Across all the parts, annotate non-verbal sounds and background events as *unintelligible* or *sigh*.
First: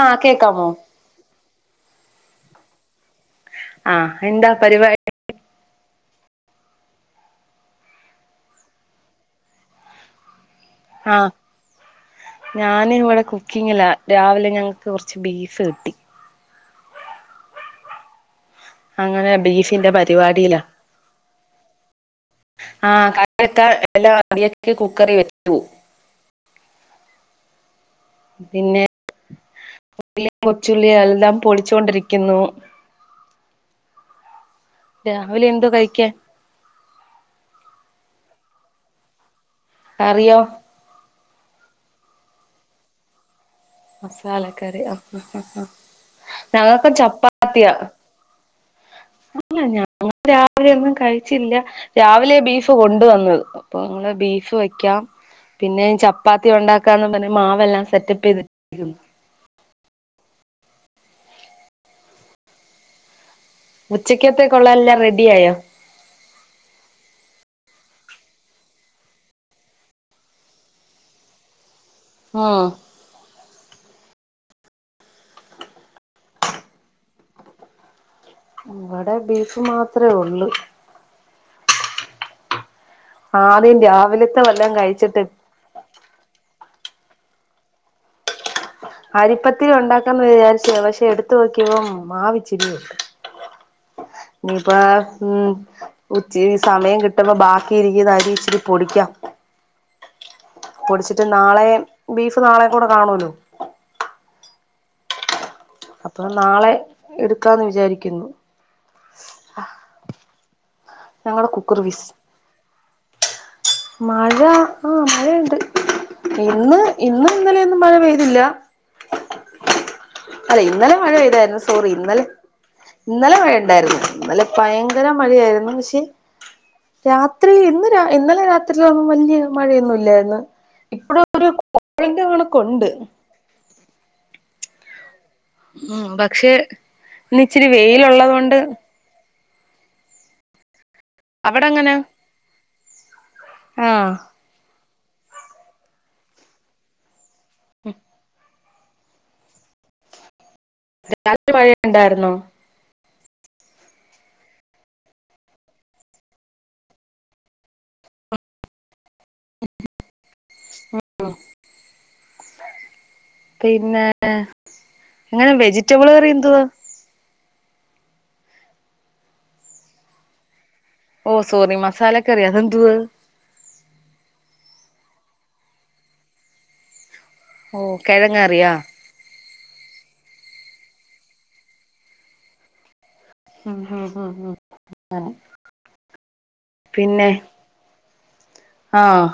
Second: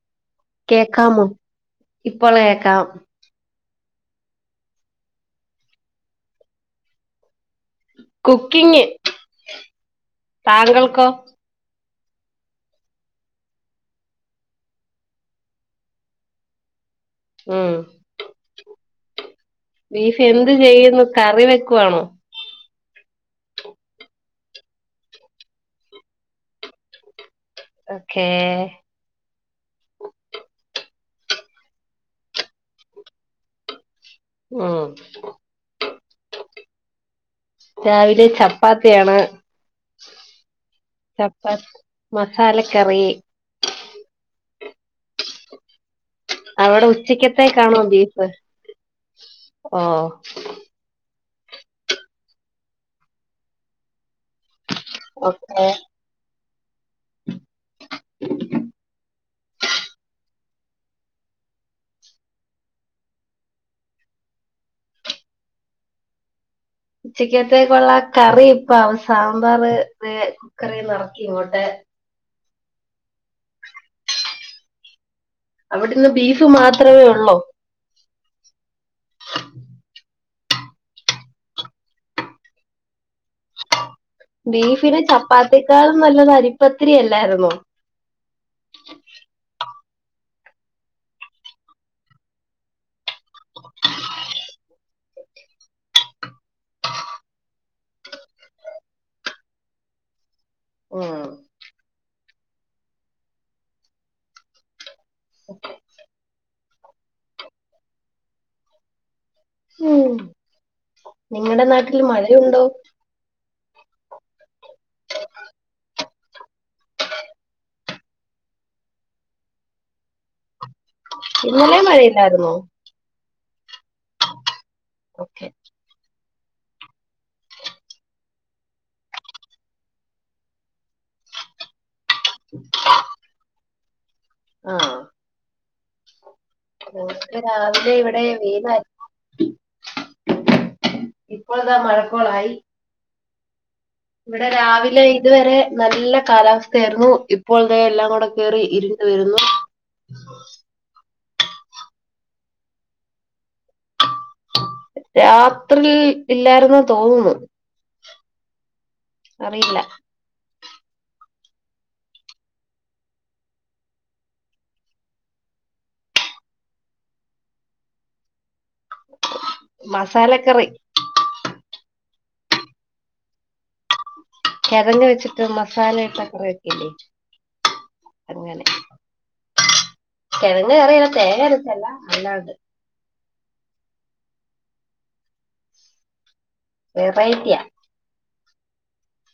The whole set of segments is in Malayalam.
ആഹ് കേക്കാമോ കേക്കാമോ ഇപ്പോളെക്കാം ആഹ് എന്താ പരിവാ കുക്കിങ് താങ്കൾ ആഹ് ഞാൻ ഇവടെ കുക്കിങ്ങിലാ രാവിലെ ഞങ്ങക്ക് കൊറച്ച് ബീഫ് കിട്ടി ഉം അങ്ങനെ ബീഫ് ബീഫ് എന്ത് ചെയ്യുന്നു കറി വെക്കുവാണോ ആഹ് കറി വെക്ക എല്ലാം *unintelligible* കുക്കറി വെച്ചു ഓക്കേ പിന്നെ ള്ളി കൊച്ചുള്ളിഎല്ലാം പൊളിച്ചു കൊണ്ടിരിക്കുന്നു ഉം രാവിലെ എന്തോ കഴിക്ക്യാൻ രാവിലെ ചപ്പാത്തിയാണ് കറിയോ ചപ്പാ മസാലക്കറി മസാല കറി ആഹ് ആഹ് ആഹ് അവടെ ഞങ്ങൾക്ക് ഉച്ചക്കത്തേക്കാണോ ബീഫ് അല്ല ഓ ഞാ രാ ലൊന്നും കഴിച്ചില്ല രാവിലെ ബീഫ് കൊണ്ടുവന്നത് അപ്പൊ ഞങ്ങൾ ബീഫ് വെ ക്യം ഓക്കെ പിന്നെ ചപ്പാത്തി ഉണ്ടാക്കാന്ന് പറഞ്ഞ മാവെല്ലാം സെറ്റപ്പീന്ത് ഉച്ചക്കത്തെകൊള്ള എല്ലാം റെഡിയായോ ഉച്ചക്കത്തേക്കുള്ള കറി ഇപ്പ അവ സാമ്പാർ കുക്കറീന്ന് അറക്കി ഇങ്ങോട്ടെ ആഹ് അവിടുന്ന് ബീഫ് മാത്രവേ ഒള്ളൂ ഇവടെ ബീഫ് മാത്ര ഒള്ളൂ ആദ്യം രാവിലത്ത വല്ലാം കഴിച്ചിട്ട് ത്തേക്കാളും നല്ലത് അരിപ്പത്തിരിയല്ലാരുന്നോ അരിപ്പത്തിരി ഉണ്ടാക്കാന്ന് വിചാരിച്ചയാ. പക്ഷെ എടുത്തു നോക്കിയപ്പം മാവിച്ചിരിയുണ്ട് നീപ്പ ഉം ഉച്ചി സമയം കിട്ടുമ്പോ ബാക്കി ഇരിക്കുന്നരി ഇച്ചിരി പൊടിക്കാം ഉം പൊടിച്ചിട്ട് നാളെ ബീഫ് നാളെ കൂടെ കാണുവല്ലോ അപ്പൊ നാളെ എടുക്കാന്ന് വിചാരിക്കുന്നു ഉം ഞങ്ങളടെ നിങ്ങടെ കുക്കർ നാട്ടിൽ വിസ് മഴയുണ്ടോ മഴ ആഹ് മഴയുണ്ട് ഇന്ന് ഇന്നും ഇന്നലെയൊന്നും മഴ പെയ്തില്ല അല്ല ഇന്നലെ മഴ പെയ്തായിരുന്നു ഇന്നലെയും സോറി ഇന്നലെ മഴയില്ലായിരുന്നോ? ഇന്നലെ മഴയ ഉണ്ടായിരുന്നു ഇന്നലെ ഭയങ്കര ഓക്കെ. മഴയായിരുന്നു പക്ഷെ രാത്രി ഇന്ന് ഇന്നലെ രാത്രിലൊന്നും വല്യ മഴയൊന്നു ഇല്ലായിരുന്നു ഇപ്പഴപ്പഴ *unintelligible* കണക്കുണ്ട് ആഹ് ഉം പക്ഷേ നമുക്ക് രാവിലെ ഇവിടെ മീനാ അവിടെ ഇപ്പോഴതാ എങ്ങനെ മഴക്കോളായി ആഹ് ഇവിടെ രാവിലെ ഇതുവരെ നല്ല കാലാവസ്ഥയായിരുന്നു. ഇപ്പോ ഇവിടെ എല്ലാം കൂടെ കേറി ഇരു വരുന്നു രാത്രി മഴഇണ്ടായിരുന്നോ രാത്രിൽ ഇല്ലായിരുന്ന തോന്നുന്നത് അറിയില്ല ഉം പിന്നെ ങ്ങനെ വെജിറ്റബിൾ കറി എന്തുവാ മസാലക്കറി ഓഹ് സോറി മസാല കറി അതെന്തു വാ കെഴങ്ങ് വെച്ചിട്ട് മസാലയിട്ട കറി വെക്കില്ലേ ഓഹ് കെഴങ്ങാറിയാ കെഴങ് കറിന്നെ തേങ്ങഅരച്ചല്ല. അല്ലാണ്ട് ഹും ഹും ഹും ഹും ങ്ങനെ വെറൈറ്റിയ ആഹ്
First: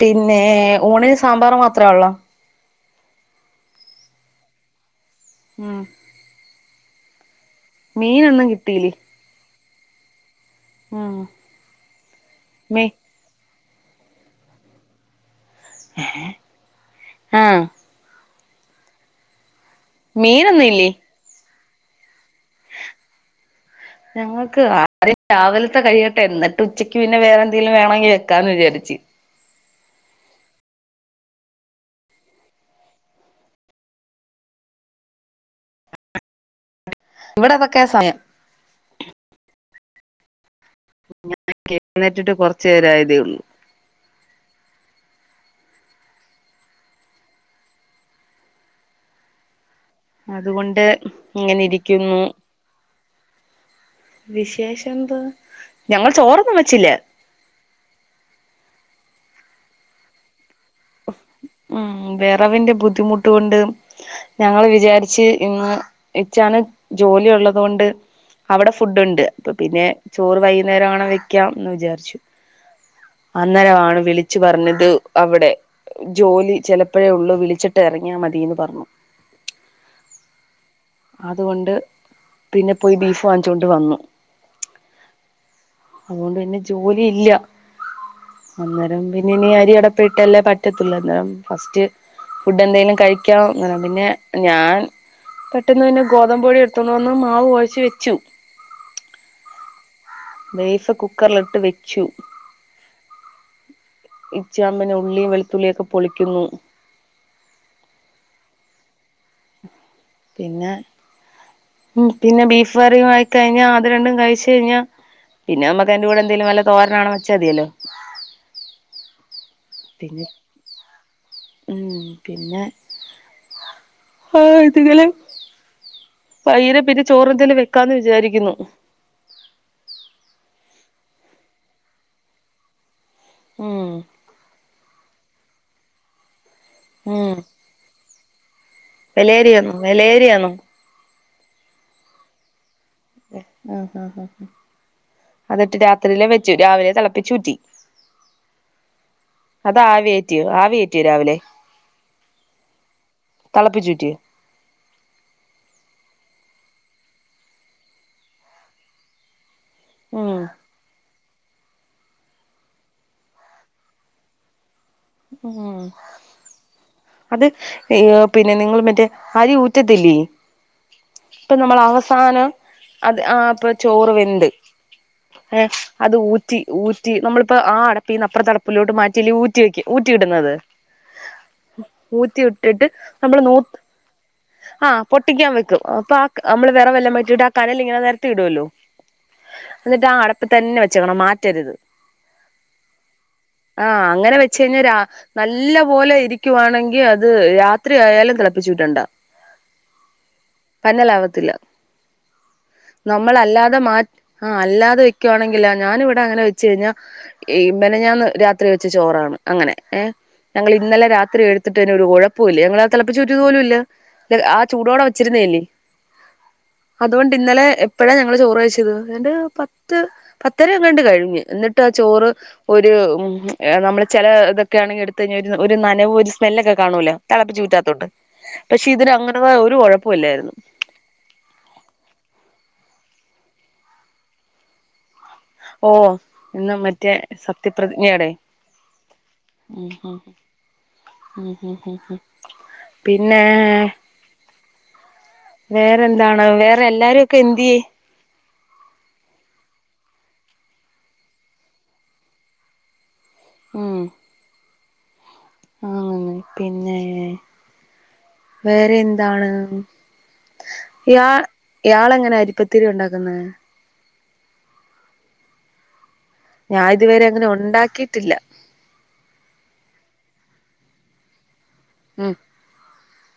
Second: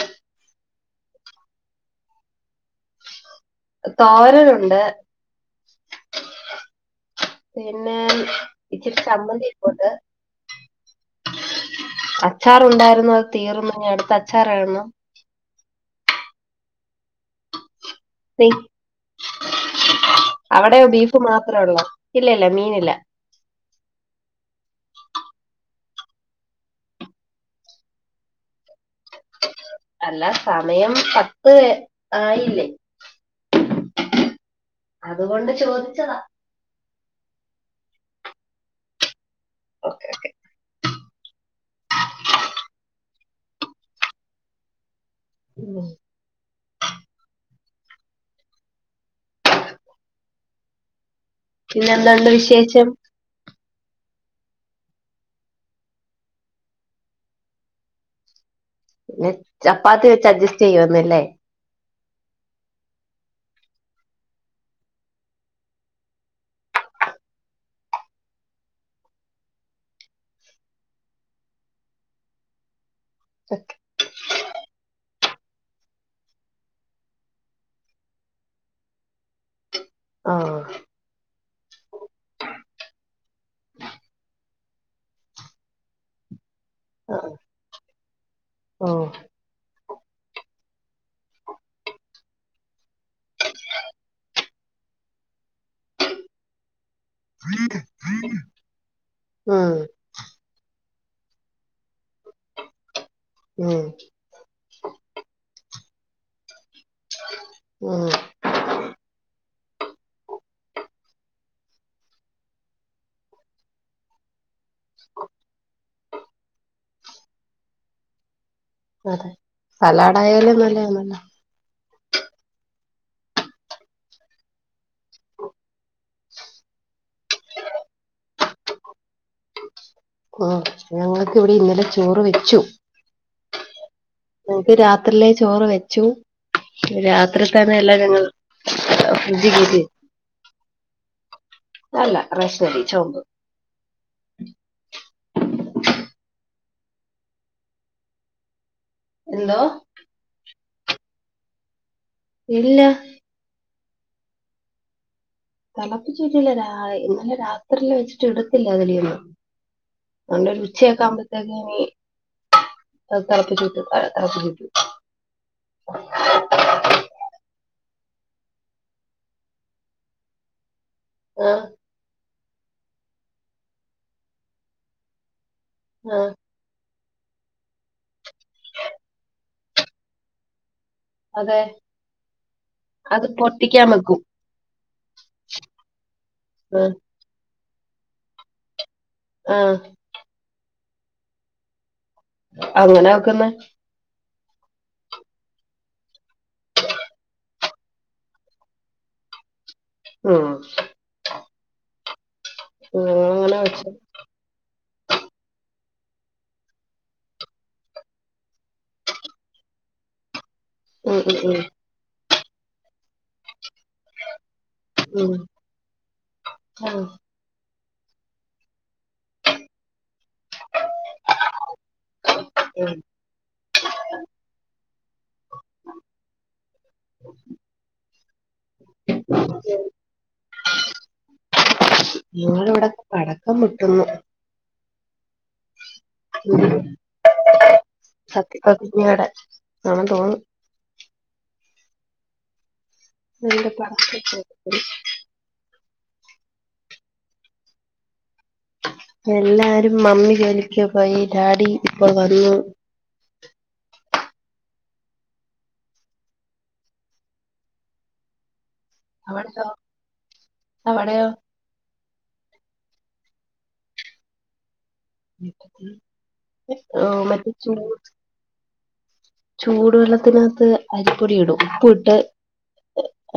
പിന്നെ ഊണിന് സാമ്പാർ മാത്രേ ഒള്ളോ തോരനുണ്ട് ഉം പിന്നെ മീനൊന്നും കിട്ടീലേ ഇച്ചിരി ച്ചമ്മന്തി ഇരിപ്പുണ്ട് ഉം മീ അച്ചാറുണ്ടായിരുന്നു, അത് തീർന്നു അടുത്ത അച്ചാറാവണം ആഹ് ബീ മീനൊന്നും അവിടെയോ ഇല്ലേ ബീഫ് മാത്ര ഒള്ളോ ഇല്ലല്ല മീനില്ല ഞങ്ങക്ക് ആദ്യം രാവിലത്തെ കഴിയട്ടെ, എന്നിട്ട് ഉച്ചക്ക് പിന്നെ വേറെന്തെങ്കിലും വേണങ്കിൽ വെക്കാന്ന് വിചാരിച്ച് അല്ല സമയം പത്ത് ആയില്ലേ അതുകൊണ്ട് ചോദിച്ചതാ ഇവിടെ അതൊക്കെയാ സമയം ഓക്കേ ഓക്കെ *unintelligible* എഴുന്നേറ്റിട്ട് കുറച്ച് നേരമായതേയുള്ളൂ ഉം അതുകൊണ്ട് ഇങ്ങനെ ഇരിക്കുന്നു പിന്നെന്തുണ്ട് വിശേഷം വിശേഷം എന്തുവാ ഞങ്ങൾ ചോറൊന്നും വെച്ചില്ല പിന്നെ ചപ്പാത്തി വെച്ച് അഡ്ജസ്റ്റ് ചെയ്യുവാന്നല്ലേ ഉം വെറവിന്റെ ബുദ്ധിമുട്ട് കൊണ്ട് ഞങ്ങള് വിചാരിച്ച് ഇന്ന് ഇച്ചാന് ജോലി ഉള്ളത് കൊണ്ട് അവിടെ ഫുഡ് ഉണ്ട് അപ്പൊ പിന്നെ ചോറ് വൈകുന്നേരം എങ്ങാനും വെക്കാം എന്ന് വിചാരിച്ചു അന്നേരം ആണ് വിളിച്ച് പറഞ്ഞത് അവിടെ ജോലി ചെലപ്പഴേ ഉള്ളു വിളിച്ചിട്ട് ഇറങ്ങിയാ മതീന്ന് പറഞ്ഞു ആഹ് അതുകൊണ്ട് പിന്നെ പോയി ബീഫ് വാങ്ങിച്ചോണ്ട് വന്നു അതുകൊണ്ട് പിന്നെ ജോലി ആ, ഇല്ല ഓ അന്നേരം പിന്നെ ഇനി അരി അടുപ്പേ ഇട്ടല്ലേ പറ്റത്തുള്ള് അന്നേരം ഫസ്റ്റ് ഫുഡ് എന്തെങ്കിലും കഴിക്കാം അന്നേരം പിന്നെ ഞാൻ പെട്ടന്ന് പിന്നെ ഗോതമ്പ് പൊടി എടുത്തോണ്ട് വന്ന് മാവ് കൊഴച്ച് വെച്ചു ഉം ബീഫ് കുക്കറിലിട്ട് വെച്ചു ഉം ഇച്ചായൻ പിന്നെ ഉള്ളിയും വെളുത്തുള്ളിയും ഒക്കെ പൊളിക്കുന്നു ഉം പിന്നെ ഉം പിന്നെ ബീഫ് കറിയും ആയി കഴിഞ്ഞാ അത് രണ്ടും കഴിച്ച് കഴിഞ്ഞാ പിന്നെ നമ്മക്ക് അതിന്റെ കൂടെ എന്തേലും വല്ല തോരന് എങ്ങാനും വെച്ചാ മതിയല്ലോ പിന്നെ സലാടായാലും നല്ലതാണല്ലോ ഉം പിന്നെ *unintelligible* വൈകിട്ട് പിന്നെ ചോറെന്തേലും വെക്കാന്ന് വിചാരിക്കുന്നു ആഹ് ഞങ്ങൾക്ക് ഇവിടെ ഇന്നലെ ചോറ് വെച്ചു ഉം ഞങ്ങക്ക് രാത്രിയിലെ ചോറ് വെച്ചു രാത്രി തന്നെ എല്ലാം ഞങ്ങള് വെള്ളയരി ആണോ വെള്ളയരി ആണോ അല്ല റേഷനരി ചോപ്പ് ആഹ് ആഹ് ആഹ് അതിട്ട് രാത്രിയിലെ വെച്ചു രാവിലെ തിളപ്പിച്ചു ഊറ്റി എന്തോ അത് ആവി കേറ്റിയോ ആവി കേറ്റിയോ രാവിലെ ഇല്ല തെളപ്പിച്ച് ഊറ്റിയോ തിളപ്പിച്ച് ഊറ്റിയില്ല ഇന്നലെ രാത്രില്ല വെച്ചിട്ട് എടുത്തില്ല അതിലീന്ന് ഉം നല്ല തന്നെ ഉച്ചയൊക്കെ ആകുമ്പോത്തേക്ക് ഇനി തിളപ്പിച്ച് ഊറ്റും തിളിപ്പിച്ച് ഊറ്റും ഉം അത് പിന്നെ നിങ്ങൾ മറ്റേ അരി ഊറ്റത്തില്ലേ ആ അപ്പം നമ്മള് അവസാനം അത് ആ അപ്പം ചോറുവെന്ത് എ അത് ഊറ്റ് ആ ഊറ്റി ഊറ്റി നമ്മളിപ്പോ ആ അടപ്പീന്ന് അപ്പുറത്തെ അടപ്പിലോട്ട് മാറ്റിയല്ലേ ഊറ്റിവെയ്ക് ഊറ്റിയിടുന്നത് അതെ ഊറ്റിയിട്ടിട്ട് അത് നമ്മള് നൂത്ത് പൊട്ടിക്കാൻ വെക്കും ആ പൊട്ടിക്കാൻ വെക്കും അപ്പ ആ ക നമ്മള് ആ വെറെ വല്ലോം വെച്ചിട്ടാ കനലിങ്ങനെ നെരത്തിയിടുവല്ലോ ആ എന്നിട്ടാ ആ അടപ്പീതന്നെ വെച്ചേക്കണം മാറ്റരുത് അങ്ങനാ വെക്കുന്നേ ആ അങ്ങനെ വെച്ചുകഴിഞ്ഞാ രാ നല്ലപോലെ ഇരിക്കുവാണെങ്കി അത് രാ ത്രിയായാലും തിളപ്പിച്ചുറ്റണ്ടാ ഉം പന്നലാവത്തില്ല ഞങ്ങളങ്ങനെ നമ്മളല്ലാതെ വെച്ചു മാറ്റ് ആ അല്ലാതെ വെക്കുവാണെങ്കിലാ ഞാനിവിടെ അങ്ങനെ വെച്ചുകഴിഞ്ഞാ ഇന്നലെ ഞാൻ രാത്രിവെച്ച ചോറാണ് അങ്ങനെ ഏ ഞങ്ങള് ഇന്നലെ ഉം രാത്രി ഉം എടുത്തിട്ടന്നെ ഒരു കൊഴപ്പവുമില്ല ഞങ്ങളത് തിളപ്പിച്ചൂറ്റിയതുപോലുമില്ല ആ ചൂടോടെ ഉം ഉം വെച്ചിരുന്നയല്ലേ ആ അതുകൊണ്ട് ഇന്നലെ എപ്പോഴാ ഞങ്ങള് ചോറുകഴിച്ചത് എതാണ്ട് പത്ത് പത്തരയെങ്ങാണ്ട് കഴിഞ്ഞു എന്നി ട്ടാ ആ ചോറ് ഒരു ഉം ഏ നമ്മള് ചെലതൊക്കെയാണെങ്കി എടുത്തുകഴിഞ്ഞാ ഒരു നനവ് ഒരു സ്മെല്ലൊക്കെ കാണുല്ലേ തെളപ്പിച്ചൂറ്റാത്തൊണ്ട് പക്ഷെ ഇതിന് അങ്ങനെതായ ഒരു കൊഴപ്പവുവില്ലായിരുന്നു ഞങ്ങടെവിടെ പടക്കം പൊട്ടുന്നു ഓ ഉം ഇന്ന് മറ്റേ സത്യപ്രതിജ്ഞേടെ സത്യപ്രതിജ്ഞയുടെ ഉം ആണെന്ന് ഉം തോന്നുന്നു ഉം ഉം ഉം ഉം പിന്നെ അതിന്റെ പടക്കം പൊട്ടുന്നു വേറെന്താണ് വേറെ എല്ലാരൊക്കെ എന്തേ എല്ലാരും മമ്മി ജോലിക്കുപോയി ഡാഡി ഇപ്പോവന്നു ഉം ആ വന്നു പിന്നെ വേറെയെൻ ന്താണ് അവിടെയോ അവിടെയോ ഇയാ ഇയാളെങ്ങനെ അരിപ്പത്തിരി ഒണ്ടാക്കുന്നെ മറ്റെ ചൂ ഇല്ല ചൂടുവെള്ളത്തിനാത്ത് അരിപ്പൊടി ഇടും ഉപ്പിട്ട് ഉം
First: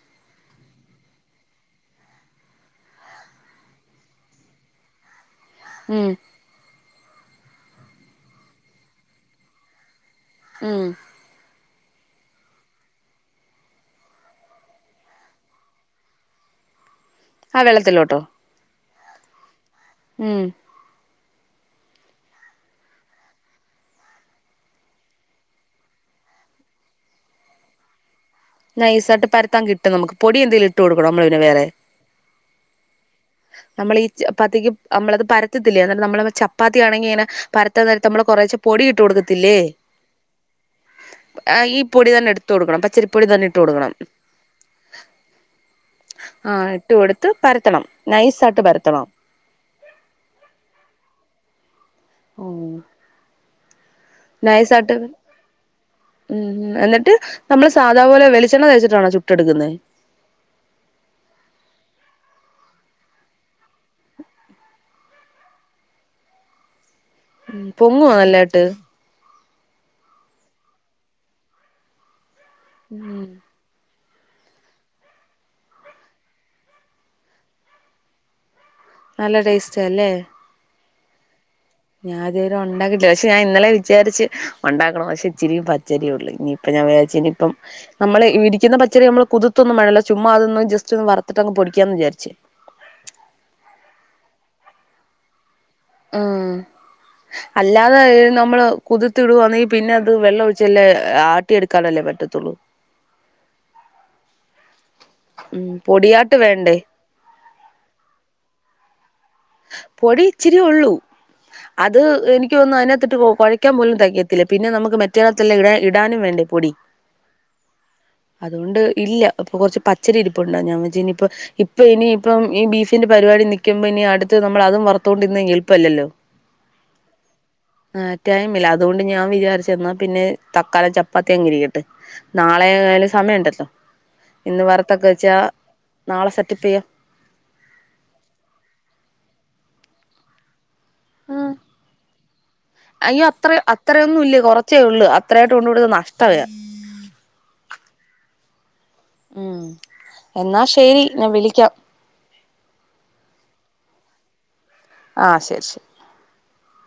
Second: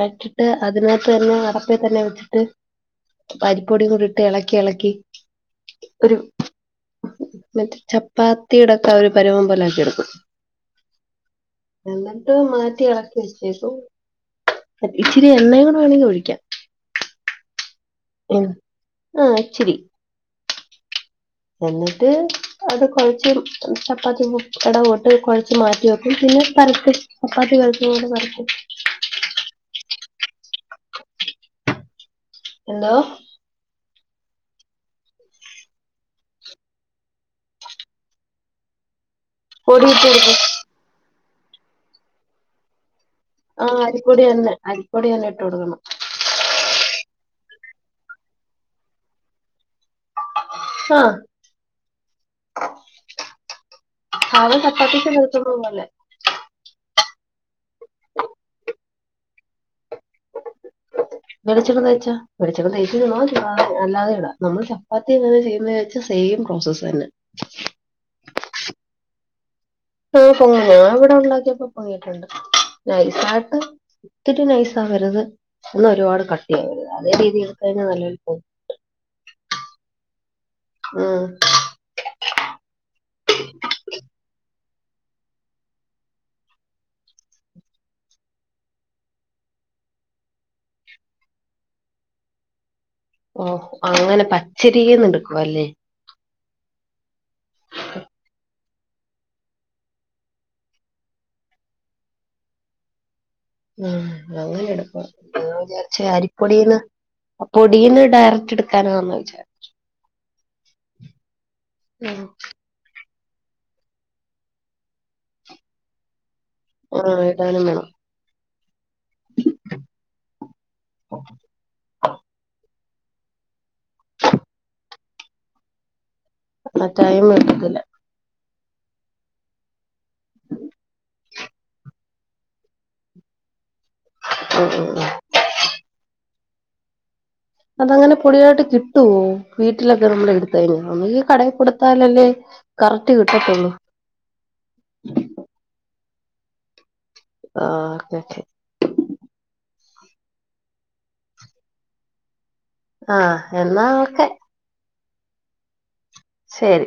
ഇട്ടിട്ട് അതിനാത്തുതന്നെ അടപ്പേതന്നെ വെച്ചിട്ട് അരിപ്പൊടിയും കൂടിയിട്ട് എളക്കി എളക്കി ഉം ഒരു മറ്റേചപ്പാത്തിടൊക്കെ ഒരു പരുവം പോലെയാക്കിയെടുക്കും ഉം എന്നിട്ടു മാറ്റി എളക്കി വെച്ചേക്കും ഇച്ചിരി എണ്ണയും കൂടെ വേണമെങ്കി ഒഴിക്കാം ആ വെള്ളത്തിലോട്ടോ ഉം ആ ഇച്ചിരി ഉം എന്നിട്ട് അത് കൊഴച്ച് ചപ്പാത്തിടങ്ങൊട്ട് കൊഴച്ച് മാറ്റിവെക്കും പിന്നെ പരത്തും ചപ്പാത്തി പരത്തുന്നതുപോലെ പരത്തും നൈസായിട്ട് പരത്താൻ കിട്ടും നമക്ക് പൊടിയെന്തേലും ഇട്ടുകൊടുക്കണോ നമ്മളുപിന്നെ വേറെ എന്തോ ആഹ് നമ്മൾ ഈ ചപ്പാത്തിക്ക് അമ്മളത് പരത്തത്തില്ലേ അത് എന്നം നമ്മള ചപ്പാത്തിയാണെങ്കി ങ്ങനെ പരത്താ നേരത്ത് മ്മള് കൊറേച്ചെ പൊടി ഇട്ട് കൊടുക്കത്തില്ലേ. പൊടി ഇട്ട് കൊടുക്കും ആഹ് ഈ പൊടി തന്നെ എട്ത്തോട്ക്കണം. പച്ചരി ആഹ് അരിപ്പൊടി എന്നെ. അരിപ്പൊടി എന്നെ ഇട്ട് കൊടുക്കണം. ആഹ് ഇട്ട് കൊടുത്ത് പരത്തണം. നൈസായിട്ട് പരത്തണം ആഹ് ഉം അഹ് നൈസായിട്ട് ചപ്പാത്തിക്ക് പരത്തുന്നത് പോലെ. ഉം ഉം. എന്നിട്ട് നമ്മള് സാധാപോലെ വെളിച്ചെണ്ണ തേച്ചിട്ടാണോ ചുട്ടെടുക്കുന്നേ. വെളിച്ചെണ്ണ തേച്ചാ. വെളിച്ചെണ്ണ തേച്ച് ചുടണോ ചുടാം. അല്ലാതെയും യുടാം. നമ്മള് ചപ്പാത്തി എങ്ങനെ ചെയ്യുന്നേ ത്ത് സെയിം ക്രോസസ് തന്നെ. പൊങ്ങൊ നല്ലായിട്ട്? ആഹ് പൊങ്ങും ഞാൻ ഇവ്ടെ ഉണ്ടാക്കിയപ്പൊ പൊങ്ങിട്ടുണ്ട്. ഉം നൈസായിട്ട് ത്തിരി നൈസാവരുത്. ഒന്നാ ഒരുപാട് കട്ടിയാവരുത്. അതേ രീതി ട്കഴിഞ്ഞാ നല്ലൊൽ പൊ നല്ല ടേസ്റ്റാ അല്ലേ. ആഹ് ഞാ ഇതുവരെ ഒണ്ടാക്കിട്ടില്ല പക്ഷെ ഞാൻ ഇന്നലെ വിചാരിച്ച് ഒണ്ടാക്കണം. പക്ഷെ ഇച്ചിരിയും പച്ചരി ഉള്ള്. നി അപ്പം ഞാൻ വിയാരിച്ച് ഞ്ഞിപ്പം നമ്മള് ഇടിക്കുന്ന പച്ചരി അമ്മള് കുതിർതൊന്നും വേണെല്ലെ ചുമ്മാ അതൊന്ന് ജസ്റ്റൊന്ന് വറത്ത്ട്ടങ് പൊടിക്കാന്ന് വിചാരിച്ച്. ഓഹ്. അങ്ങനെ പച്ച രീന്ന് ട് ക്കുവല്ലേ. ആഹ്. അല്ലാതെ ഇത് നമ്മള് കുതിർത്തിടുവാന്നെങ്കി പിന്നെ അത് വെള്ളം ഒഴിച്ചല്ലേ ആട്ടിയെടുക്കാനല്ലേ പറ്റത്തുള്ളൂ. ആഹ്. അങ്ങനെ എടപ്പാ ഞാ ഉം വിചാരിച്ച പൊടിയാട്ട് വേണ്ടേ അരിപ്പൊടിന്ന് അപൊടീന്ന് ഡയറക്ട് ട്ക്കാനാന്നാ വിചാ പൊടി ഇച്ചിരീ ഒള്ളൂ. അത് എനി ക്യോന്നു ന്നു അയ്നാകത്തിട്ട് കൊ കൊഴയ്ക്കൻ പോലും തെകത്തില്ല. പിന്നെ നമുക്ക് മറ്റേന്നാത്തെല്ലെ ഇടാ ഇടാനും വേണ്ടേ പൊടി. ആഹ് ഇടാനും വേണം. അതുകൊണ്ട് ഇല്ല. പ്പൊ കൊർച്ച് പച്ചരി ഇരിപ്പുണ്ട് ഞാൻ വെച്ച് ഇനി പ്പം ഇപ്പ ഇനിയിപ്പം ഈ ബീഫ് തിന്റെ പരിപാടി നിക്കുമ്പം ഇനി അടത്തെത് നമ്മള് അതും വറ്ത്തോണ്ടിരുന്നാ എൾപ്പല്ലല്ലോ?. മ ടൈ മെട്ക്ക്ലാ ആഹ് ടൈമില്ലാ. അതുകൊണ്ട് ഞാ വിചാരിച്ചു എന്നാ പിന്നെ തക്കാലം ചപ്പാത്തിയങ് ഇരിക്കട്ട്. നാളെയാലും സമയണ്ടല്ലോ. ഇന്ന് ഉം ഉം വറത്തൊക്കെ ഉം വെച്ചാ നാളെ സെറ്റപ്പെയ്യാ. അതങ്ങനെ പൊടിയായിട്ട് കിട്ടുവോ? വീട്ടിലൊക്കെ നമ്മള് എട് തേന്നെ. ഒന്നെങ്കീ കടേ ഉം കൊട്ത്താലല്ലേ കറക്റ്റ് കിട്ടത്തുള്ളു. ത്രയൊന്നു ഇല്ലത് കൊറച്ചേ ഉള്ളൂ. അത്രായിട്ട് കൊണ്ട്കൊടുത്താ നഷ്ട വാ. ആഹ് *unintelligible* ഉം. എന്നാ ശരി. ഞാൻ വിളിക്കാം. ആഹ് എന്നാ ഓക്കെ. ആഹ് ശരി ശരി ശരി